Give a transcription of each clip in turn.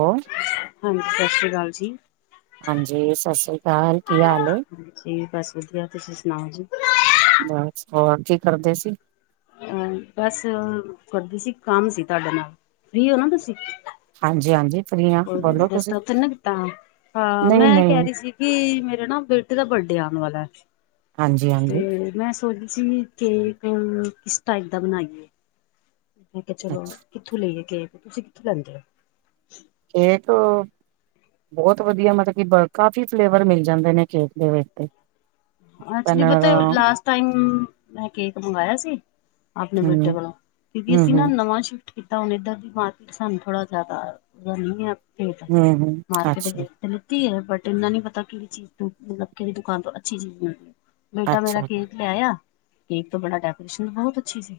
ਹੋ ਹਾਂਜੀ ਸਤਿ ਸ੍ਰੀ ਅਕਾਲ ਜੀ। ਹਾਂਜੀ ਸਤਿ ਸ੍ਰੀ ਅਕਾਲ ਕੀ ਹਾਲ ਐ? ਹਾਂਜੀ ਬਸ ਵਧੀਆ ਤੁਸੀਂ ਸੁਣਾਓ ਜੀ। ਬਸ ਹੋਰ ਕੀ ਕਰਦੇ ਸੀ? ਅਹ ਬਸ ਕਰਦੀ ਸੀ ਕੰਮ ਸੀ ਤੁਹਾਡੇ ਨਾਲ ਫੀ ਹੋ ਨਾ ਤੁਸੀਂ? ਹਾਂਜੀ ਹਾਂਜੀ। ਫ੍ਰੀ ਹਾਂ ਬੋਲੋ ਜਸਟ ਤੁਸੀਂ ਉਥੇ ਨਾ ਕੀਤਾ। ਹਾਂ ਨਹੀਂ ਮੈਂ ਨਹੀਂ ਕਹਿ ਰਹੀ ਸੀ ਕਿ ਮੇਰੇ ਨਾ ਬੇਟੇ ਦਾ ਬਰਡੇ ਆਉਣ ਵਾਲਾ ਹਾਂਜੀ ਹਾਂਜੀ। ਸੋਚਦੇ ਸੀ ਕੇਕ ਕਿਸ ਟਾਈਪ ਦਾ ਬਣਾਈਏ? ਮੈਂ ਕਿਹਾ ਚਲੋ ਅੱਛਾ, ਕਿੱਥੋਂ ਲਈਏ ਕੇਕ। ਤੁਸੀਂ ਕਿੱਥੋਂ ਲੈਂਦੇ ਹੋ? ਕੇਕ ਬਹੁਤ ਵਧੀਆ ਮਤਲਬ ਕਿ ਬ ਕਾਫ਼ੀ ਫਲੇਵਰ ਮਿਲ ਜਾਂਦੇ ਨੇ ਕੇਕ ਦੇ ਵਿੱਚ ਤੇ। ਅੱਚਲੀ ਪਹਿਲਾਂ ਪਤਾ ਹੂੰ ਲਾਸਟ ਟਾਈਮ ਮੈਂ ਕੇਕ ਮੰਗਾਯਾ ਸੀ। ਆਪਣੇ ਬੈਟੇ ਹੂੰ ਕੋਲੋ ਕਿਉਂਕਿ ਹੂੰ ਅਸੀਂ ਨਾ ਨਵਾਂ ਸ਼ ਇਦਾ ਹੁਣ ਇੱਧਰ ਦੀ ਮਾਰਕੀਟ ਸਾਨੂੰ ਥੋੜਾ ਜ਼ਿਆਦਾ ਨਹੀਂ ਏ ਭੇਦ ਹੂੰ ਹੂੰ ਮਾਰਕੀਟ ਅੱਛਾ ਦੇ ਲਿੱਤੀ ਹੈ ਬਟ ਇੰਨਾ ਨੀ ਪਤਾ ਕਿਹੜੀ ਚੀਜ਼ ਤੋਂ ਮਤਲਬ ਕਿਹੜੀ ਦੁਕਾਨ ਤੋਂ ਅੱਛੀ ਚੀਜ਼ ਮਿਲਦੀ ਏ। ਬੇਟਾ ਮੇਰਾ ਅੱਛਾ ਕੇਕ ਲਿਆਇਆ ਕੇਕ ਤੋਂ ਬੜਾ ਡੈਕੋਰੇਸ਼ਨ ਬਹੁਤ ਅੱਛੀ ਸੀ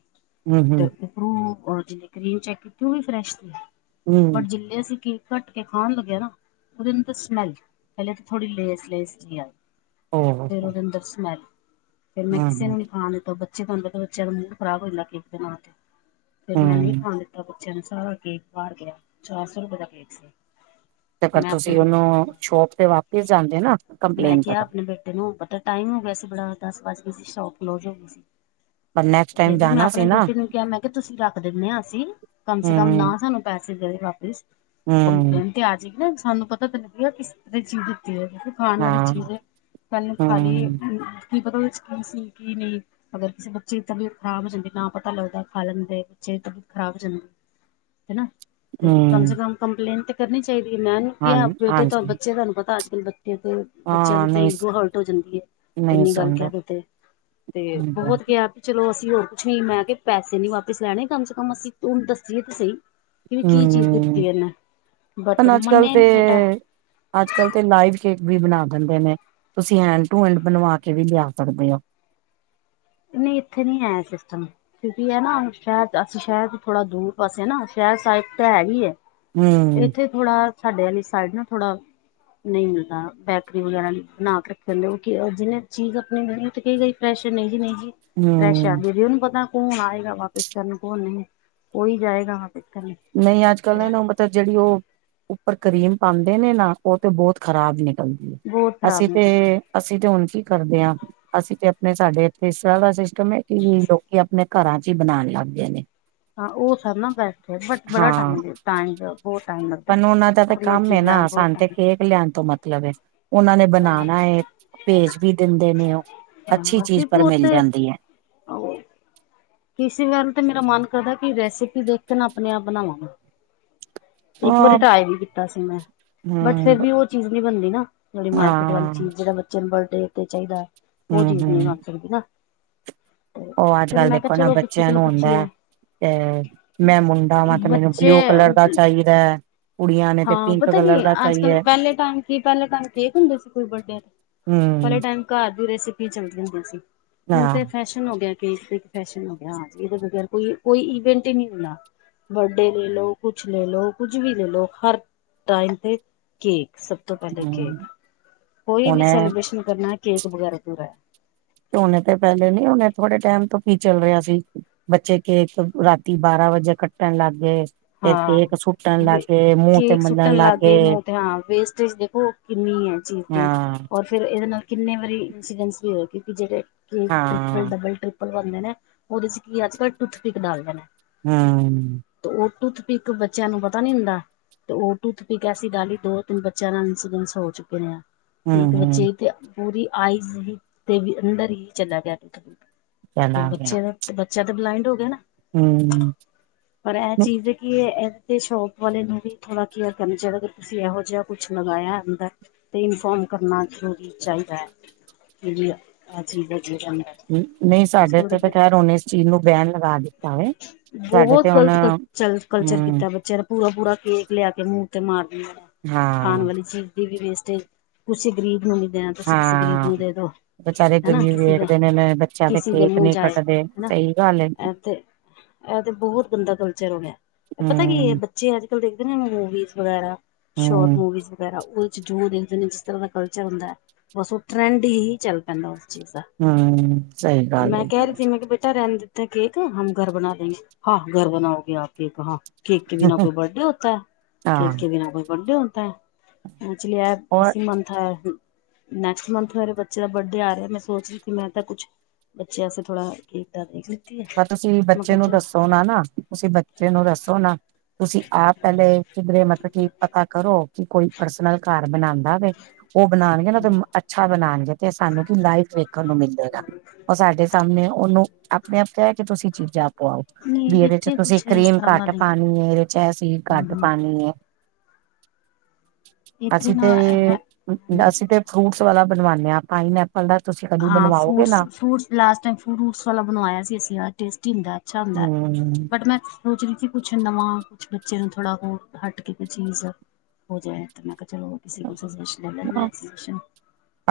ਹੂੰ ਤੇ ਹੂੰ ਰੂ ਰ ਜਿੰਨੇ ਕਰੀਮ ਚੈੱਕ ਕੀਤੀ ਉਹ ਵੀ ਫਰੈਸ਼ ਬਟ ਹੂੰ ਜਿੰਲੀ ਅਸੀਂ ਕੇਕ ਘੱਟ ਕੇ ਖਾਣ ਲੱਗੇ ਨਾ ਉਹਦੇ ਅੰਦਰ ਸਮੈਲ। ਪਹਿਲੇ ਤਾਂ ਥੜੀ ਲੇਸ-ਲੇਸ ਜੀ ਆਈ। ਓ ਫੇਰ ਹੋ ਉਹਦੇ ਅੰਦਰ ਸਮੈਲ, ਫਿਰ ਮੈਂ ਕਿਸੇ ਨੂੰ ਹੂੰ ਨੀ ਖਾ ਦਿੱਤਾ ਬ ਜੇ ਤੁਹਾਨੂੰ ਪਤਾ ਬੱਚਿਆਂ ਦਾ ਮੂਡ ਖ਼ਰਾਬ ਹੋ ਜਾਂਦਾ ਕੇਕ ਦੇ ਨਾਲ ਤੇ ਫ਼ਿਰ ਮੈਂ ਨਹੀਂ ਹੂੰ ਖਾਣ ਦਿੱ ਬੱਚਿਆਂ ਨੇ ਸਾਰਾ ਕੇਕ ਬਾਹਰ ਗਿਆ ਚਾਰ ਸੌ ਰੁਪਏ ਦਾ ਕੇਕ ਸੀ। ਤੇ ਫਰ ਮੈਂ ਤੁਸੀਂ ਆਪਣੇ ਉਹਨੂੰ ਸ਼ੋਪ ਤੇ ਵਾਪਿਸ ਜਾਂਦੇ ਨਾ। ਮੈਂ ਕੰਪਲੇਂਟ ਕਿਹਾ ਕਰਨ ਆਪਣੇ ਬੇਟੇ ਨੂੰ ਪਤਾ ਟਾਈਮ ਹੋ ਗਿਆ ਸੀ, ਬੜਾ ਦਸ ਵੱਜ ਕੇ ਸੀ, ਸ਼ੋਪ ਕਲੋਜ ਹੋ ਗਈ ਸੀ। ਪਰ ਨੈਕਸਟ ਟਾਈਮ ਫੇਰ ਵੀ ਮੈਂ ਜਾਣਾ ਆਪਣੇ ਸੀ ਨਾ ਬੇਟੇ ਨੂੰ ਕਿਹਾ ਮੈਂ ਕਿਹਾ ਤੁਸੀਂ ਰੱਖ ਦਿੰਨੇ ਆ ਅਸੀਂ ਕਮ ਸੇ ਕਮ ਹੂੰ ਨਾ ਸਾਨੂੰ ਪੈਸੇ ਦੇਦੇ ਵਾਪਿਸ ਹੂੰ ਕੰਮਪਲੇਂਨ ਤੇ ਆ ਜਾਏਗੀ ਇਨਸਾਨ ਨੂੰ ਪਤਾ ਤਾਂ ਲੱਗੇਗਾ ਕਿਸ ਤਰ੍ਹਾਂ ਦੀ ਚੀਜ਼ ਦਿੱਤੀ ਏ। ਖਾਣ ਵਾਲੀ ਹਾਂ ਚੀਜ਼ ਏ, ਪਹਿਲਾਂ ਖਾਲੀਐ ਹੂੰ, ਕੀ ਪਤਾ ਉਹਦੇ 'ਚ ਕੀ ਸੀ ਕੀ ਨਹੀਂ। ਅਗਰ ਕਿਸੇ ਬੱਚੇ ਦੀ ਤਬੀਅਤ ਖਰਾਬ ਹੋ ਜਾਂਦੀ ਨਾ ਪਤਾ ਲੱਗਦਾ ਖਾ ਲੈਂਦੇ, ਬੱਚੇ ਦੀ ਤਬੀਅਤ ਖ਼ਰਾਬ ਹੋ ਜਾਂਦੀ। [inaudible] ਹੈਨਾ ਤੇ ਕਮ ਹੂੰ, ਸੇ ਕਮ ਕੰਪਲੇਂਨ ਤੇ ਕਰਨੀ ਚਾਹੀਦੀ ਏ, ਮੈਂਨੂੰ ਹਾਂ [unintelligible] ਬੇਟੇ ਤੋਂ ਹਾਂਜੀ, ਬੱਚੇ ਤੁਹਾਨੂੰ ਪਤਾ ਅੱਜ ਕੱਲ੍ਹ ਬੱਚੇ ਤੋਂ ਬੱਚਿਆਂ ਦੀ ਹਾਂ ਤੇ ਨਹੀਂ ਇਗੋ ਹਰਟ ਹੋ ਜਾਂਦੀ ਏ ਨਹੀਂ ਇੰਨੀ ਗੱਲ ਸੁਣਦਾ ਕੇਦੋ ਤੇ ਤੇ ਹਾਂਜੀ ਹਾਂਜੀ, ਥਹੁਤ [unintelligible] ਚਲੋ ਅਸੀਂ ਹੋਰ ਕੁਛ ਨੀ, ਮੈਂ ਕਿਆ ਪੈਸੇ ਨੀ ਵਾਪਿਸ ਲੈਣੇ ਕਮ ਸੇ ਕਮ ਅਸੀਂ ਤੁੂੰ ਦੱਸੀਏ ਤੇ ਸਹੀ। ਕੀ ਚੀਜ਼ ਹੂੰ, ਦਿੱਤੀ ਏ ਇਨੇ ਬਟ ਮੰਨਿਆ ਇ ਨਿ ਬੇਟਾ। ਅੱਜ ਕੱਲ ਤੇ ਲਾਈਵ ਕੇਕ ਵੀ ਬਣਾ ਦਿੰਦੇ ਨੇ। ਤੁਸੀਂ ਹੈਂਡ ਟੂ ਹੈਂਡ ਬਣਵਾ ਕੇ ਵੀ ਲਿਆ ਸਕਦੇ ਹੋ। ਨਹੀਂ, ਇੱਥੇ ਨੀ ਏ ਐ ਸਿਸਟਮ। ਕਿਉਂਕਿ ਏਨਾ ਸ਼ਹਿਰ 'ਚ ਅਸੀਂ ਸ਼ਹਿਰ 'ਚ ਥੋੜਾ ਦੂਰ ਪਾਸੇ ਆ ਨਾ ਸ਼ਹਿਰ ਸਾਈਡ ਤਾਂ ਹੈ ਹੀ ਏ। ਹੂੰ, ਇੱਥੇ ਥੋੜਾ ਸਾਡੇ ਆਲੀ ਸਾਈਡ ਨਾ ਥੋੜਾ ਨਹੀਂ ਮਿਲਦਾ ਬੈਕਰੀ ਵਗੈਰਾ ਨੀ। [unintelligible] ਫਰੈਸ਼ਰ ਨਹੀਂ ਜੀ, ਨਹੀਂ ਜੀ, ਫਰੈਸ਼ ਆ ਹੂੰ। [inaudible] ਪਤਾ। ਕੌਣ ਆਏਗਾ ਵਾਪਿਸ ਕਰਨ ਕੌਣ ਨਹੀਂ, ਔਈ ਜਾਯੇਗਾ ਵਾਪਿਸ ਕਰਨ। ਨਹੀਂ ਅੱਜ ਕੱਲ੍ਹ ਤੇ ਇਹਨੂੰ ਮਤਲਬ ਜਿਹੜੀ ਉਹ ਉੱਪਰ ਕਰੀਮ ਪਾਂਦੇ ਨੇ ਨਾ ਉਹ ਤੇ ਬਹੁਤ ਖ਼ਰਾਬ ਨ ਬਹੁਤ ਅਸੀਂ ਖ਼ਰਾਬ ਤੇ ਨਿਕਲਦਾ ਹੈ। ਅਸੀਂ ਤੇ ਹੁਣ ਕੀ ਕਰਦੇ ਆ, ਅਸੀਂ ਤੇ ਆਪਣੇ ਸਾਡੇ ਇੱਥੇ ਇਸ ਤਰ੍ਹਾਂ ਦਾ ਸਿਸਟਮ ਏ ਕਿ ਲੋਕੀ ਆਪਣੇ ਘਰਾਂ 'ਚ ਈ ਬਣਾਣ ਲੱਗ ਗਏ ਨੇ। ਹਾਂ, ਉਹ ਸਬ ਨਾਲ ਬੈ ਬਟ ਬੜਾ ਹਾਂ ਟਾਇ-ਟਾਇਮ, ਬਹੁਤ ਟਾਈਮ ਲੱਗਦਾ ਸਾਨੂੰ ਉਹਨਾਂ ਦਾ ਤਾਂ ਬੜੀਆਂ ਕੰਮ ਹੈ ਚੀਜ਼ਾਂ ਨਾ ਬੋਤ ਸਾਨੂੰ ਤੇ ਟਾਇਮ ਕੇਕ ਲਿਆਉਣ ਤੋਂ ਮਤਲਬ ਏ, ਉਹਨਾਂ ਨੇ ਬਣਾਉਣਾ ਏ ਭੇਜ ਵੀ ਦਿੰਦੇ ਨੇ ਉ ਟਾਈਮ ਅੱਛੀ ਚੀਜ਼ ਕਿਉਂਕਿ ਪਰ ਮਿਲ ਉੱਥੇ ਜਾਂਦੀ ਏ। [unintelligible] ਕਿਸੇ ਵੱਲ ਤੇ ਮੇਰਾ ਮਨ ਕਰਦਾ ਕੀ ਰੈਸਿਪੀ ਦੇਖਕੇ ਨਾ ਆਪਣੇ ਆਪ ਬਣਾਵਾ ਮੈਂ। ਇੱਕ ਵਾਰੀ ਉਹ ਟ੍ਰਾਈ ਵੀ ਕੀਤਾ ਸੀ ਮੈਂ ਬਟ ਹਮ ਫੇਿਰ ਵੀ ਉਹ ਚੀਜ਼ ਨਹੀਂ ਬਣਦੀ ਨਾ। ਜਿਹੜੀ ਮਾਰਕੀਟ ਵਾਲੀ ਹਾਂ ਚੀਜ਼ ਜਿਹੜਾ ਬੱਚੇ ਨੂੰ ਬਰਡੇ ਤੇ ਚਾਹੀਦਾ ਹੈ, ਉਹ ਹਮ ਚੀਜ਼ ਨਹੀਂ ਮੰਗ ਸਕਦੀ ਨਾ। ਤੇ ਔ ਅੱਜ ਫਿਰ ਕੱਲ ਮੈਂ ਕਿਹਾ ਦੇਖੋ ਨਾ ਚਲੋ ਕਿਸੇ ਬੱਚਿਆਂ ਕੋਲੋਂ ਨੂੰ ਹੁੰਦਾ ਐ ਪੁੱਛੀਏ ਅ, ਮੈਂ ਮੁੰਡਾ ਵਾਂ ਤੇ ਮੈਨੂੰ ਬੱਚੇ ਬਲਯੂ ਕਲਰ ਦਾ ਚਾਹੀਦਾ। ਕੁੜੀਆਂ ਨੇ ਤੇ ਹਾਂ, ਪਿੰਕ ਪਤਾ ਕੀ ਕਲਰ ਦਾ ਅੱਜ ਕੱਲ ਚਾਹੀਏ ਪਹਿਲੇ ਟਾਈਮ ਕੀ ਪਹਿਲੇ ਟਾਈਮ ਕੇਕ ਹੁੰਦੇ ਸੀ ਕੋਈ ਬਡੇ ਹਮ ਪਹਿਲੇ ਟਾਈਮ ਘਰ ਦੀ ਰੈਸਪੀ ਚੱਲਦੀਆਂ ਹੁੰਦੀ ਸੀ ਹੁਣ ਹਾਂ ਤੇ ਫੈਸ਼ ਖ਼ਤਮ ਹੋ ਗਿਆ ਕੇਕ ਤੇ ਫੈਸ਼ਨ ਹੋ ਗਿਆ [unintelligible] ਇਹਦੇ ਬਗੈਰ ਕੋਈ ਕੋਈ ਇਵੈਂਟ ਹੀ ਨੀ ਹੁੰਦਾ। ਵੱਡੇ ਲੈਲੋ, ਕੁਛ ਲੈਲੋ, ਕੁੱਝ ਵੀ ਲੈਲੋ ਹਰ ਟਾਈਮ ਤੇ ਕੀ ਸ ਸ ਤੋਂ ਪਹਿਲੇ ਕੀ ਹਮ ਕੋਈ ਵੀ ਉਹਨੇ ਸੈਲੀਬ੍ਰੇਸ਼ਨ ਕਰਨਾ ਕੇਕ ਵਗੈਰਾ ਪੂਰਾ। ਝੋਨੇ ਤੇ ਪਹਿਲੇ ਨੀ ਹਨੇ ਥੋੜੇ ਟਾਈਮ ਤੋਂ ਕੀ ਚੱਲ ਰਿਹਾ ਸੀ। ਬੱਚੇ ਕੇਕ ਰਾਤੀ ਬਾਰਾਂ ਵਜੇ ਕੱਟਣ ਲੱਗ ਗਏ। ਫਿਰ ਕੇਕ ਹਾਂ ਸੁੱਟਣ ਲੱਗ ਗਏ ਮੂੰਹ ਤੇ ਕੇਕ ਮਲਣ ਸੁੱਟਣ ਲੱਗ ਗਏ ਮੂੰਹ ਤੇ ਹਾਂ ਵੇਸਟੇਜ ਦੇਖੋ। ਕਿੰਨੀ ਹੈ ਚੀਜ਼ ਦੀ ਹਾਂ ਔਰ। ਫਿਰ ਇਹਦੇ ਨਾਲ ਕਿੰਨੇ ਵਾਰੀ ਇੰਸੀਡੈਂਟਸ ਵੀ ਹੋਏ ਕਿਉਂਕਿ ਜਿਹੜੇ ਕਿ ਟ੍ਰਿਪਲ ਹਾਂ। Double triple. ਲਵਾਉਂਦੇ ਨੇ। ਉਹਦੇ ਚ ਕੀ ਅੱਜ ਕੱਲ੍ਹ ਟੂਥਪਿਕ ਡਾਲ ਦੇਨੇ। ਹਮ। ਤੇ ਉਹ ਟੂਥਪਿਕ ਬੱਚਿਆਂ ਨੂੰ ਪਤਾ ਨੀ ਹੁੰਦਾ। ਤੇ ਉਹ ਟੂਥਪਿਕ ਏਸੀ ਡਾਲੀ ਦੋ ਤਿੰਨ ਬੱਚਿਆਂ ਨਾਲ ਇੰਸੀਡੈਂਸ ਹੋ ਚੁੱਕੇ ਨੇ ਆ। ਇੱਕ ਹਮ ਹਮ ਬੱਚੇ ਤੇ ਪੂਰੀ ਆਈਜ਼ ਹੀ ਤੇ ਅੰਦਰ ਹੀ ਚੱਲਿਆ ਗਿਆ। ਤੋ ਚਲਾ ਬੱਚੇ ਦਾ ਬੱਚਾ ਤਾਂ ਬਲਾਈੰਡ ਹੋ ਗਿਆ ਨਾ। ਹੂੰ। ਪਰ ਇਹ ਚੀਜ਼। ਕੀ ਏ ਤੇ ਸ਼ੋਪ ਵਾਲੇ ਨੂੰ ਵੀ ਥੋੜਾ ਕੇਅਰ ਕਰਨਾ ਚਾਹੀਦਾ ਏ ਕਿ ਤੁਸੀਂ ਇਹੋ ਜਿਹਾ ਕੁਛ ਲਗਾਇਆ ਅੰਦਰ। ਤੇ ਇਨਫੋਮ ਕਰਨਾ ਜਰੂਰੀ ਚਾਹੀਦਾ ਹੈ ਕਿ ਵੀ ਇਹ ਚੀਜ਼ ਹੇਗੀ ਐਦੇ ਅੰਦਰ। ਨਹੀਂ ਅੱਜ ਸਾਡੇ ਕੱਲ ਇੱਥੇ ਤਾਂ ਖੈਰ ਉਹਨੇ ਇਸ ਚੀਜ਼ ਨੂੰ ਬੈਨ ਲਗਾ ਦਿੱਤਾ ਵੇ। ਸਾਡੇ ਬਹੁਤ ਤੇ ਹੁਣ ਗ਼ਲਤ [unintelligible] ਚੱਲ ਕਲਚਰ ਹਮ ਕੀਤਾ ਬੱਚਿਆਂ ਨੇ ਪੂਰਾ ਪੂਰਾ ਕੇਕ ਲਿਆ ਕੇ ਮੂੰਹ ਤੇ ਮਾਰ ਦੇਂਦੇ ਨੇ ਖਾਣ ਹਾਂ ਵਾਲੀ ਚੀਜ਼। ਦੀ ਵੀ ਵੇਸਟੇਜ ਕਿਸੀ ਗਰੀਬ ਨੂੰ ਨ ਦੇਨਾ। ਤੁਸੀਂ ਕਿਸੇ ਗਰੀਬ ਹਾਂ। ਨੂੰ ਦੇ ਦੋ ਵਿਚਾਰੇ ਹੈਨਾ। ਗਰੀਬ ਕਿਸੇ ਦੇ ਵੇਖਦੇ ਨੇ ਨੇ ਬੱਚਿਆਂ ਕਿਸੇ ਦੇ ਕੇਕ ਮੂੰਹ ਨਹੀਂ ਜਾਏ ਕੱਟਦੇ ਹੈਨਾ। ਸਹੀ ਗੱਲ ਏ ਤੇ ਬਹੁਤ ਗੰਦਾ ਕਲਚਰ ਹੋ ਗਿਆ। ਪਤਾ ਕੀ ਏ ਹਮ ਬੱਚੇ ਅੱਜ ਕੱਲ ਦੇਖਦੇ ਨੇ ਮੂਵੀਜ਼ ਵਗੈਰਾ ਹਮ ਸ਼ੋਰਟ ਮੂਵੀਜ਼ ਵਗੈਰਾ। ਜੋ ਦੇਖਦੇ ਨੇ ਜਿਸ ਤਰ੍ਹਾਂ ਦਾ ਕਲਚਰ ਹੁੰਦਾ ਹੈ ਬਸ ਉਹ ਟਰੈਂਡ ਹੀ ਚੱਲਦਾ। ਪੈਂਦਾ ਉਸ ਚੀਜ਼ ਦਾ ਹਮ ਸਹੀ ਗੱਲ ਮੈਂ ਹੈਗੀ। ਕਹਿ ਰਹੀ ਮੈਂ ਕੇ ਬੇਟਾ ਰਹਿਣ ਦਿੱਤਾ ਕੇਕ ਹਮ ਘਰ ਬਣਾ ਲੇਂਗੇ ਹਾਂ ਘਰ ਬਣਾਓਗੇ ਆਪ ਕੇਕ ਹਾਂ। ਕੇਕ ਕੇ ਬਿਨਾਂ ਕੋਈ ਬਰਥਡੇ ਹੋਤਾ ਹੈ ਕੇਕ ਹਾਂ ਕੇ ਬਿਨਾਂ ਕੋਈ ਬਰਥਡੇ ਹੋਦਾ ਹੈ। ਹਾਂਜੀ ਐ ਔਰ ਕੈਸੀ ਮਨਥਾ। ਨੈਕਸਟ ਮੰਥ ਮੇਰੇ ਬੱਚੇ ਦਾ ਬਡੇ ਆ ਰਿਹਾ ਮੈਂ ਸੋਚ ਰਹੀ ਮੈਂ ਤਾਂ ਕੁਛ। ਬੱਚੇਯਾ ਵਾਸਤੇ ਥੋੜਾ ਕੀਤਾ ਦੇਖ। ਹੈ ਪਰ ਤੁਸੀਂ ਮੈਂ ਬੱਚੇ ਕਿਹਾ ਨੂੰ ਚਲੋ ਦੱਸੋ ਨਾ ਨਾ ਤੁਸੀਂ ਬੱਚੇ ਨੂੰ ਦੱਸੋ ਨਾ। ਤੁਸੀਂ ਆਪ ਪਹਿਲੇ ਕਿਧਰੇ ਮਤਲਬ ਕੀ ਪਤਾ ਕਰੋ ਕਿ ਕੋਈ ਪਰਸਨਲ ਘਰ ਬਣਾਉਂਦਾ ਵੇ। ਉਹ ਬਣਾਉਣਗੇ ਨਾ ਤੇ ਅੱਛਾ ਬਣਾਉਣਗੇ ਤੇ ਸਾਨੂੰ ਕੀ ਲਾਈਫ ਚ ਵੇਖਣ ਨੂੰ ਮਿਲਲੇਗਾ ਉਹ ਸਾਡੇ। ਸਾਹਮਣੇ ਉਹਨੂੰ ਆਪਣੇ ਆਪ ਕਹਿ ਕੇ ਤੁਸੀਂ ਚੀਜ਼ਾਂ। ਪਾਓ ਨਹੀਂ ਵੀ ਇਹਦੇ ਚ ਇੱਥੇ ਤੁਸੀਂ ਕੁਛ ਇਸ ਕਰੀਮ ਤਰ੍ਹਾਂ ਦਾ ਘੱਟ ਨਹੀਂ ਹੈ ਪਾਣੀ ਏ ਇਹਦੇ ਚ ਇਹ ਘੱਟ ਹਮ, ਪਾਣੀ ਏ। ਇੱਥੇ ਅਸੀਂ ਤੇ ਨਾ ਹੈ ਹਾਂਜੀ ਹਾਂਜੀ ਅਸੀਂ ਤੇ ਫਰੂਟਸ ਵਾਲਾ ਬਣਵਾਣੇ ਹਾਂ ਪਾਈਨ ਐਪਲ। ਐੱਪਲ ਦਾ ਤੁਸੀਂ ਕਦੀ ਹਾਂ ਬਣਵਾਓਗੇ ਫਰੂਟਸ ਨਾ। ਫਰੂਟਸ ਲਾਸਟ ਟਾਇਮ ਫਰੂਟਸ ਵਾਲਾ ਬਣਵਾਇਆ ਸੀ ਅਸੀ। ਟੇਸਟੀ ਹੁੰਦਾ ਅੱਛਾ ਹੁੰਦਾ ਹਮ ਬਟ ਮੈਂ। ਸੋਚ ਰਹੀ ਸੀ ਕੁਛ ਨਵਾਂ ਕੁਛ ਬੱਚੇ ਨੂੰ ਥੋੜਾ ਹੋਰ ਹਟ ਕੇ ਕੋ ਚੀਜ਼। ਹੋ ਜਾਏ ਤਾਂ ਮੈਂ ਕਿਹਾ ਚਲੋ। [unintelligible] ਕੋ ਸ ਲ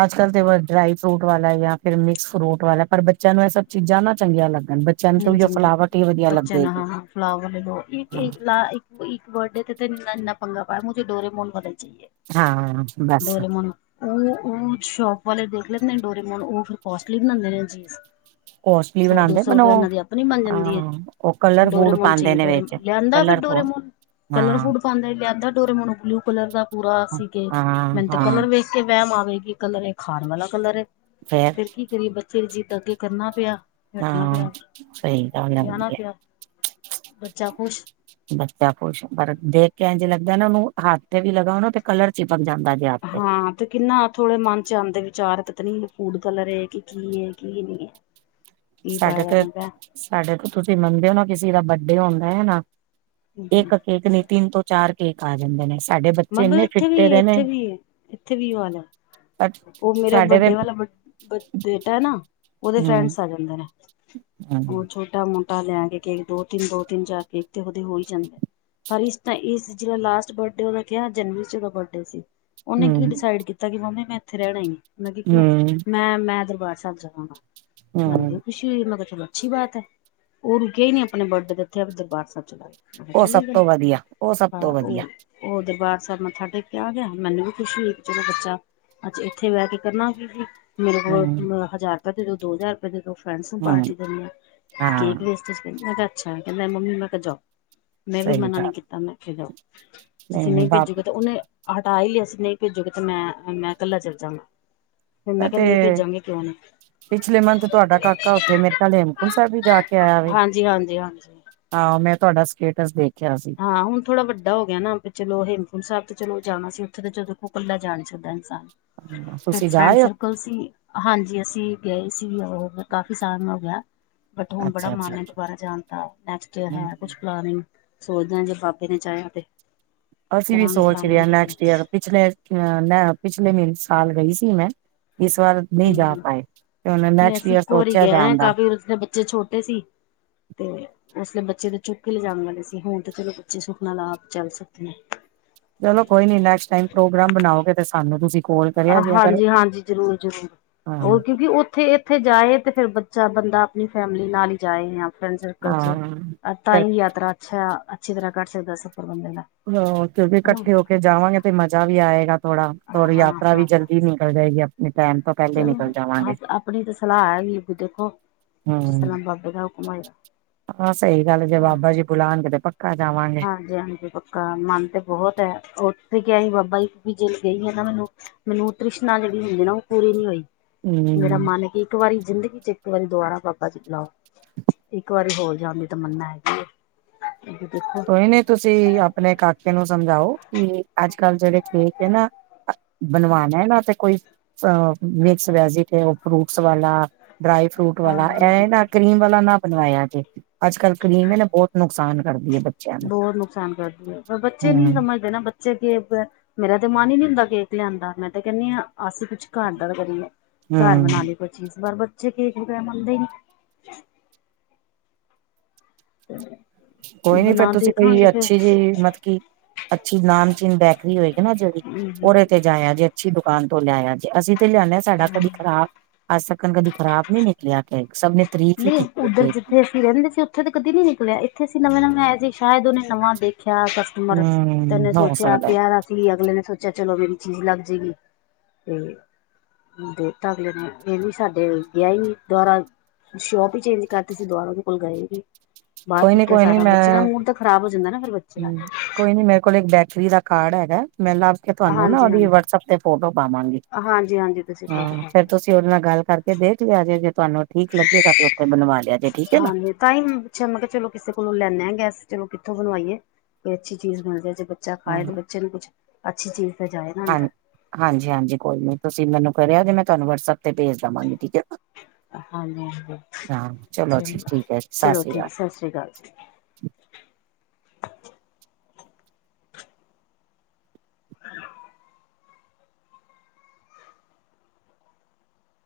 ਅੱਜ ਕੱਲ੍ਹ ਤੇ ਬਸ ਡਰਾਈ ਫਰੂਟ ਵਾਲਾ ਹੈ ਯਾ ਫਿਰ ਮਿਕਸ ਫਰੂਟ ਵਾਲਾ ਹੈ ਪਰ ਬੱਚਿਆਂ ਨੂੰ ਇਹ ਸਭ ਚੀਜ਼ਾਂ ਨਾ ਚੰਗੀਆਂ ਲੱਗਣ। ਨੂੰ ਤਾਂ ਨਹੀਂ ਉਹੀਓ ਚੰਗੇ ਫਲਾਵਟ ਹੀ ਰਦੇ ਵਧੀਆ ਬੱਚਿਆਂ ਨੇ ਲੱਗੇਗੀ। ਹ ਫਲਾਵਰ ਲ। ਇੱਕ ਬਰਥਡੇ ਤੇ ਇੰਨਾ ਪੰਗਾ ਪਾਇਆ ਮੁਝੇ ਡੋਰੇਮੋਨ ਵਾਲਾ ਹੀ ਚਾਹੀਏ। ਹਾਂ ਬੱਸ। ਡੋਰੇਮੋਨ ਉਹ ਉਹ ਸ਼ੋਪ ਵਾਲੇ ਦੇਖ ਲੈਂਦੇ ਨੇ ਡੋਰੇਮੋਨ ਉਹ ਫਿਰ ਕੋਸਟਲੀ ਬਣਾਉਂਦੇ ਨੇ ਚੀਜ਼। ਕੋਸਟਲੀ ਸੌ ਦੋ ਬਣਾਉਂਦੇ। ਸੌ ਰੁਪਇਆ ਇਹਨਾਂ ਦੀ ਆਪਣੀ ਬਣ ਜਾਂਦੀ ਹੈ ਕਲਰ ਡੋਰੇ ਫੂਡ ਮੁੋਨ ਚ ਪਾਂਦੇ ਹੀ ਨੇ ਡੋਰੇ ਵਿੱਚ ਲਿਆਂਦਾ ਫਿਰ ਕਲਰਫੁਲ ਡੋਰੇਮੋਨ। ਕਲਰ ਹਾਂ। ਫੁਡ ਪਾਉਂਦੇ ਜਿਆਦਾ ਡੋਰੇਮੋਨ ਬਲੂ ਕਲਰ ਦਾ ਪੂਰਾ ਸੀਗਾ ਕੇਕ। ਮੈਨੂੰ ਤੇ ਹਾਂ-ਹਾਂ ਕਲਰ ਵੇਖ। ਕਿ ਵਹਿਮ ਆਵੇ ਕਿ ਕਲਰ ਇਹ ਖਾਣ ਵਾਲਾ ਕਲਰ ਏ, ਫੇਰ ਕੀ ਕਰੀਏ ਬੱਚੇ ਦੀ ਜਿੱਦ ਅੱਗੇ ਕਰਨਾ ਪਿਆ। ਨੱਠਣਾ ਹਾਂ, ਪਿਆ [unintelligible] ਸਹੀ ਗਲ ਹੇਗੀ ਲਿਆਣਾ ਏ। ਪਿਆ ਬੱਚਾ ਖੁਸ਼। ਬੱਚਾ ਖੁਸ਼ ਪਰ ਦੇਖ ਕੇੰ ਇੰਜ ਲੱਗਦਾ ਨਾਂ ਉਹਨੂੰ, ਹੱਥ ਤੇ ਵੀ ਲਗਾ ਉਹ ਤੇ ਕਲਰ ਚਿਪਕ ਜਾਂਦਾ। ਜੇ ਹੱਥ ਹਾਂ ਤੇ ਕਿੰਨਾ ਥੋੜ੍ਹੇ ਮਨ ਚ ਆਉਂਦੇ ਵਿਚਾਰ ਪਤਾ ਨਹੀਂ ਫੂਡ ਕਲਰ ਕਿ ਕੀ ਐ ਕੀ ਨਈਂ ਐ। ਸਾਡੇ ਤੇ, ਸਾਡੇ ਤੋਂ ਤੁਸੀਂ ਮੰਨਦੇ ਓ ਨਾਂ ਕਿਸੇ ਦਾ ਬਰਡੇ ਹੁੰਦਾ ਐ ਨਾਂ। ਇੱਕ ਕੇਕ ਨੀਂ, ਤਿੰਨ ਤੋਂ ਚਾਰ ਕੇਕ ਆ ਜਾਂਦੇ ਨੇਂ, ਸਾਡੇ ਬੱਚੇ ਮਤਲਬ ਇੰਨੇ ਇੱਥੇ ਵੀ ਫਿੱਟੇ ਦੇ ਨੇਂ। ਇੱਥੇ ਵੀ ਇੱਥੇ ਵੀ ਉਹ ਨਾ ਉਹ ਮੇਰਾ ਸਾਡੇ ਦੇ ਵੱਡੇ ਵਾਲਾ ਬ ਬ ਬੇਟਾ ਏ ਨਾਂ, ਉਹਦੇ ਹੂੰ ਫਰੈਂਡਸ ਆ ਜਾਂਦੇ ਨੇਂ। ਹੂੰ ਉਹ ਛੋਟਾ-ਮੋਟਾ ਲਿਆਂ ਕੇ ਕੇਕ ਦੋ-ਤਿੰਨ, ਦੋ-ਤਿੰਨ, ਚਾਰ ਕੇਕ ਤੇ ਉਹਦੇ ਹੋਈ ਜਾਂਦੇ। ਪਰ ਇਸ ਤਾਂ, ਇਸ ਜਿਹੜਾ ਲਾਸਟ ਬਰਡੇ ਉਹਦਾ ਗਯਾ ਜਨਵਰੀ ਚ ਉਹਦਾ ਬਰਡੇ ਸੀ। ਉਹਨੇ ਕੀ ਹੂੰ ਡਿਸਾਈਡ ਕੀਤਾ ਕਿ ਮੰਮੀ ਮੈਂ ਤੇ ਇੱਥੇ ਰਹਿਣਾ ਈ ਨੀਂ। ਮੈਂ ਕਿਹਾ ਕਿਉਂ? ਹੂੰ ਮੈਂ, ਮੈਂ ਦਰਬਾਰ ਸਾਹਿਬ ਜਾਨਾ। ਹਾਂ, ਹਾਂਜੀ। ਮੈਂ ਕਿਹਾ ਚਲੋ ਅੱਛੀ ਬਾਤ ਐ, ਉਹ ਰੁਕਿਆ ਈ ਨੀਂ ਆਪਣੇ ਬਰਡੇ ਦੇ ਉੱਥੇ, ਦਰਬਾਰ ਸਾਹਿਬ ਚਲਾ ਗਿਆ। ਮੈਂ ਕਿਹਾ ਉਹ ਚਲੋ ਸਭ ਇਹ ਗੱਲ ਤੋਂ ਵਧੀਆ, ਉਹ ਸਭ ਹਾਂ ਤੋਂ ਵਧੀਆ। ਉਹ ਉਹ ਦਰਬਾਰ ਸਾਹਿਬ ਮੱਥਾ ਟੇਕ ਕੇ ਆ ਗਿਆ, ਮੈਨੂੰ ਵੀ ਖੁਸ਼ ਹੋਈ ਕਿ ਚਲੋ ਬੱਚਾ। ਅੱਛਾ ਇੱਥੇ ਬੇਅ ਕੇ ਕਰਨਾ ਕੀ ਸੀ। ਮੇਰੇ ਕੋਲ ਹੂੰ ਹਜ਼ਾਰ ਰੁਪਆ ਦੇ ਦਓ, ਦੋ ਹਜ਼ਾਰ ਫਰੈਂਡਸ ਨੂੰ ਹੂੰ ਪਾਰਟੀ ਦੇਣੀ ਹਾਂ ਕੇਕ ਵੇਸਟਏਜ ਕਰ ਮੈਂ ਕਿਹਾ, ਅੱਛਾ। ਕਹਿੰਦਾ ਮੰਮੀ ਮੈਂ ਕਿਹਾ ਜਾਓ। ਮੈਂ ਵੀ ਸਹੀ ਮਨਾ ਗੱਲ ਨ੍ਹੀਂ ਕੀਤਾ। ਮੈਂ ਕਿਆ ਜਾਓ। ਨਹੀਂ ਤੁਸੀਂ ਨਹੀਂ ਨਈਂ ਬਾਪ ਭੇਜਗੇ ਤਾਂ ਉਹਨੇਂ ਹਟਾ ਹੀ ੳਸਨੇ ਨਹੀਂ ਭੇਜੋਗੇ ਤੇ ਮੈਂ, ਮੈਂ ਕੱਲਾ ਚੱਲ ਜਾਂਗਾ, ਫਿਰ ਮੈਂ ਕਿਹਾ ਤੇ ਨਹੀਂ ਭੇਜਾਂਗੇ ਕਿਉਂ ਨਹੀਂ ਪਿਛਲੇ ਮੰਥ ਤੁਹਾਡਾ ਕਾਕਾ ਉੱਥੇ ਮੇਰੇ ਨਾਲ ਹੇਮਕੁੰਟ ਸਾਹਿਬ ਵੀ ਜਾ ਕੇ ਆਇਆ ਵੇ। ਹਾਂਜੀ, ਹਾਂਜੀ, ਹਾਂਜੀ। ਹਾਂ ਮੈਂ ਤੁਹਾਡਾ ਸਟੇਟਸ ਦੇਖਿਆ ਸੀ। ਹਾਂ ਹੁਣ ਥੋੜ੍ਹਾ ਵੱਡਾ ਹੋ ਗਿਆ ਨਾਂ ਵੀ ਚਲੋ, ਹੇਮੁੂਕੁੰਡ ਸਾਹਿਬ ਚਲੋ ਜਾਣਾ ਸੀ ਉੱਥੇ ਤੇ ਚਦ ਦੇਖੋ ਕੱਲਾ ਜਾ ਨਈਂ ਸਕਦਾ ਇਨਸਾਨ। ਇੱਕ ਤੁਸੀਂ ਜਾ ਫਰੈਂਡ ਆਏ ਹੋ ਸਰਕਲ ਸੀ ਹਾਂਜੀ ਅਸੀਂ ਗਏ ਸੀ, ਉਹ ਕਾਫੀ ਆਸਾਨ ਹੋ ਗਿਆ। ਬਟ ਹੁਣ ਬੜਾ ਅੱਛਾ ਮਨ ਏ ਦੁਬਾਰਾ ਜਾਣ ਦਾ। ਨੈਕਸਟ ਈਅਰ ਹੈ ਅੱਛਾ ਕੁਛ ਪਲਾਨਿਗ ਸੋਚਦਾ ਜੇ ਬਾਬੇ ਨੇਂ ਚਾਹਿਆ ਤੇ। ਅਸੀਂ ਵੀ ਕਰਾਂਗੇ ਸੋਚ ਰਹੇ ਪਲਾਨਿੰਗ ਆਂ, ਜਾਣ ਨੈਕਸਟ ਦੀ ਈਅਰ ਪਿਛਲੇ। ਅ ਮੈਂ ਪਿਛਲੇ ਮ ਸਾਲ ਗਈ ਸੀ ਮੈਂ, ਇਸ ਵਾਰ ਹਂ, ਨਹੀਂ ਜਾ ਪਾਏ ਤੇ ਉਹਨੇ ਨਈਂ ਨੈਕਸਟ ਅਸੀਂ ਈਅਰ ਇੱਕੋ ਵਾਰੀ ਸੋਚਿਆ ਗਏ ਆਂ ਜਾਣ ਦਾ ਕਾਫੀ ਦੇ ਬੱਚੇ ਛੋਟੇ ਸੀ। ਤੇ ਉਸਲੇ ਬੱਚੇ ਦੇ ਚੁੱਕ ਕੇ ਲਿਜਾਣ ਵਾਲੇ ਸੀ, ਹੁਣ ਤੇ ਚਲੋ ਬੱਚੇ ਸੁੱਖ ਨਾਲ ਆਪ ਚੱਲ ਸਕਦੇ ਆ। ਚਲੋ ਕੋਈ ਨੀਂ ਨੈਕਸਟ ਟਾਈਮ ਪ੍ਰੋਗਰਾਮ ਬਣਾਓਗੇ ਤੇ ਸਾਨੂੰ ਤੁਸੀਂ ਕੋਲ ਆ ਕਰਿਆ ਜੇ ਅਗਰ ਹਾਂਜੀ ਹਾਂਜੀ, ਜ਼ਰੂਰ ਜਰੂਰ, ਹਾਂ ਉਹ ਕਿਉਂਕਿ ਉੱਥੇ ਉੱਥੇ ਜਾਏ ਤੇ ਫਿਰ ਬੱਚਾ ਬੰਦਾ ਆਪਣੀ ਫੈਮਿਲੀ ਨਾਲ ਈ ਜਾਏ ਆ ਫਰੈਂਡ ਸਰਕਲ ਚ ਹਾਂ ਤਾਂ ਫਿਰ ਹੀ ਯਾਤਰਾ ਅੱਛਾ, ਅੱਛੀ ਤਰ੍ਹਾਂ ਕਟ ਸਕਦਾ ਸਫ਼ਰ ਬੰਦੇ ਦਾ। ਹਾਂ ਕਿਉਂਕਿ ਹਨਾ। ਕੱਠੇ ਹੋ ਕੇ ਜਾਵਾਂਗੇ ਤੇ ਮਜ਼ਾ ਵੀ ਆਏਗਾ ਥੋੜਾ, ਯਾਤਰਾ ਹਾਂ-ਹਾਂ, ਵੀ ਜਲਦੀ ਕੀ ਨਿਕਲ ਜਾਏਗੀ ਆਪਣੇ ਟਾਈਮ ਤੋਂ ਪਹਿਲੇ ਨਿਕਲ ਜਾਵਾਂਗੇ। ਅਪਣੀ ਤਾਂ ਸਲਾਹ ਹੈਗੀ ਏ ਫੇਰ ਦੇਖੋ ਹਂ, ਜਿਸ ਤਰ੍ਹਾਂ ਬਾਬੇ ਦਾ ਹੁਕਮ ਹੋਏਗਾ। ਹਾਂ ਸਹੀ ਗੱਲ ਏ, ਜੇ ਬਾਬਾ ਜੀ ਬੁਲਾਨਗੇ ਤੇ ਪਕ ਹਾਂਜੀ ਹਾਂਜੀ, ਪਕ ਹਾਂ, ਮਨ ਤੇ ਬਹੁਤ ਐ, ਉੱਥੇ ਕਿਆ ਹੀ ਬਾਬਾ ਜੀ ਵੀ ਜੇ ਗਈ ਆ ਨਾਂ ਮੈਨੂੰ। ਮੈਨੂੰ ੳਹ ਤ੍ਰਿਸ਼ਨਾ ਜਿਹੜੀ ਹੁੰਦੀ ਨਾਂ ਉਹ ਪੂਰੀ ਨੀਂ ਹੋਈ। ਮੇਰਾ ਹਮ ਮਨ ਇੱਕ ਵਾਰੀ ਜ਼ਿੰਦਗੀ ਚ ਇੱਕ ਵਾਰੀ ਦੁਬਾਰਾ ਬਾਬਾ ਜੀ ਬੁਲਾਓ। ਇੱਕ ਵਾਰੀ ਹੋਰ ਜਾਂਣ ਦੀ ਤਮੰਨਾ ਹੈਗੀ ਐ। ਕੋਈ ਨਈਂ ਤੁਸੀ ਅਪਣੇ ਕਾਕੇ ਨੂੰ ਸਮਝਾਓ ਕਿ ਅੱਜ-ਕੱਲ ਜਿਹੜੇ ਕੇਕ ਏ ਨਾਂ ਬਣਵਾ ਏਨਾਂ ਤੇ ਕੋਈ ਅ ਮਿਕਸ ਵੈਜੀ ਤੇ ਉਹ ਫਰੂਟਸ ਵਾਲਾ, ਡਰਾਈ ਫਰੂਟ ਵਾਲਾ, ਹਾਂਜੀ ਹਾਂਜੀ ਇਹ ਨਾ ਕਰੀਮ ਵਾਲਾ ਨਾਂ ਬਣਵਾਇਆ ਜੇ। ਅੱਜ ਕੱਲ੍ਹ ਕਰੀਮ ਇਹ ਨਾ ਬਹੁਤ ਨੁਕਸਾਨ ਕਰਦੀ ਹੈ ਬੱਚ ਬਹੁਤ ਨੁਕਸਾਨ ਕਰਦੀ ਹੈ ਪਰ ਬੱਚੇ ਨਹੀਂ ਹਮ ਸਮਝਦੇ ਨਾ ਬੱਚੇ ਅੱਗੇ ਮੇਰਾ ਤੇ ਮਨ ਹੀ ਨਹੀਂ ਹੁੰਦਾ ਕੇਕ ਲਿਆਣ ਦਾ ਮੈਂ ਤੇ ਕਹਿੰਨੀ ਹਾਂ ਅਸੀਂ ਕੁਛ ਘਰ ਦਾ ਕਰੀਏ। ਘਰ ਬਣਾ ਹਮ ਲਈ ਕੋਈ ਚੀਜ਼ ਪਰ ਬੱਚੇ ਕੇਕ ਬਗੈਰ ਮੰਨਦੇ ਹੀ ਨਹੀ। ਕੋਈ ਨਹੀਂ ਨੀ ਫੇਰ ਬਣਾ ਤੁਸੀਂ ਦੇਖਾਂਗੇ ਕੋਈ ਫਿਰ ਅੱਛੀ ਜਿਹੀ ਮਤਲਬ ਕੀ ਅੱਛੀ ਨਾਮਚੀਨ ਬੈਕਰੀ ਹੋਏਗੀ ਨਾ ਜਿਹੜੀ, ਉਰੇ ਤੇ ਜਾਇਆ ਜੇ ਅੱਛੀ ਦੁਕਾਨ ਤੋਂ ਲਿਆਇਆ ਜੇ ਅਸੀਂ ਤੇ ਲਿਆਦੇ ਹਾਂ ਸਾਡਾ ਕਦੀ ਖਰਾਬ ਅੱਜ ਤੱਕ ਤੱਕ ਕਦੀ ਖਰਾਬ ਨੀ ਨਿਕਲਿਆ ਸਭ ਨੇ ਤਾਰੀਫ਼ ਹੀ ਨਹੀਂ ਕੀਤੀ ਉੱਧਰ ਏ। ਜਿੱਥੇ ਅਸੀਂ ਰਹਿੰਦੇ ਸੀ ਉੱਥੇ ਤਾਂ ਕਦੀ ਨੀ ਨਿਕਲਿਆ ਇੱਥੇ ਅਸੀਂ ਨਵੇਂ ਨਵੇਂ ਆਏ ਸੀ ਸ਼ਾਇਦ ਉਹਨੇ ਨਵਾਂ ਦੇਖਿਆ ਉਮਰ, ਹੂੰ, ਤੈਨੇ ਹੋ ਸੋਚਿਆ ਸਕਦਾ ਪਿਆ ਦਾ। ਸੀ ਅਗਲੇ ਨੇ ਸੋਚਿਆ ਚਲੋ ਮੇਰੀ ਚੀਜ਼ ਲੱਗ ਜਾਏਗੀ, ਤੇ ਦੇ ਤਾਂ ਅਗਲੇ ਨੇ ਇਹ ਵੀ ਸਾਡੇ ਵਿਆਹੀ ਦੁਆਰਾ ਸ਼ੋਪ ਹੀ ਚੇਂਜ ਕਰਤੀ ਸੀ ਦੁਬਾਰਾ ਉਹਦੇ ਕੋਲ ਗਏ ਵੀ, ਬਾਹਰ ਕੋਈ ਨੀ ਸੁੁੱਟਿਆ ਕੋਈ ਨੀ ਸਾਰਾ ਬੱਚਿਆਂ ਮੈਂ ਮੂਡ ਤੱਕ ਖ਼ਰਾਬ ਹੋ ਜਾਂਦਾ ਨਾ ਫੇਰ ਬੱਚੇ ਦਾ। ਹੂੰ, ਕੋਈ ਨੀ ਮੇਰੇ ਕੋਲ ਇੱਕ ਬੈਟਰੀ ਦਾ ਕਾਰਡ ਹੈਗਾ ਮੈਂ ਲੱਭ ਕੇ ਤੁਹਾਨੂੰ ਨਾ ਹਾਂਜੀ ਉਹਦੀ ਹਾਂਜੀ ਵਟਸਐਪ ਤੇ ਫੋਟੋ ਪਾਵਾਂਗੀ। ਹਾਂਜੀ ਹਾਂਜੀ ਤੁਸੀਂ ਹਾਂ ਪੈਕ ਕਰ ਫੇਰ ਦੇਣਾ ਤੁਸੀਂ ਉਹਦੇ ਨਾਲ ਗੱਲ ਕਰਕੇ ਦੇਖ ਲਓ ਜੇ ਤੁਹਾਨੂੰ ਠੀਕ ਲੱਗੇ ਤਾਂ ਉੱਥੇ ਬਣਵਾ ਲਿਆ ਜੇ ਠੀਕ ਏ ਨਾ। ਹਾਂਜੀ ਤਾਂ ਹੀ ਮੈਂ ਪੁੱਛਿਆ ਮੈਂ ਕਿਹਾ ਚਲੋ ਕਿਸੇ ਕੋਲੋਂ ਲੈਨੇ ਆ ਗਿੱਸ ਚਲੋ ਕਿੱਥੋਂ ਬਣਵਾਈਏ ਕੋਈ ਅੱਛੀ ਚੀਜ਼ ਬਣ ਜਾ ਜੇ। ਬੱਚਾ ਹਾਂ ਖਾਏ ਬੱਚੇ ਨੂੰ ਕੁਛ, ਅੱਛੀ ਚੀਜ਼ ਤੇ ਜਾਏ ਨਾ ਅੰਦਰ। ਹਾਂਜੀ-ਹਾਂਜੀ ਕੋਈ ਨੀ ਤੁਸੀਂ ਮੈਨੂੰ ਕਰਿਆ ਜੇ ਮੈਂ ਤੁਹਾਨੂੰ ਵਟਸਐਪ ਤੇ ਭੇਜ ਦੇਵਾਂਗੀ ਠੀਕ ਏ। ਹਾਂਜੀ ਹਾਂਜੀ ਹਾਂ ਚਲੋ ਜੀ ਠੀਕ ਸਤਿ ਚਲੋ ਸ੍ਰੀ ਅਕਾਲ। ਠੀਕ ਸਤਿ ਸ਼੍ਰੀ ਅਕਾਲ ਜੀ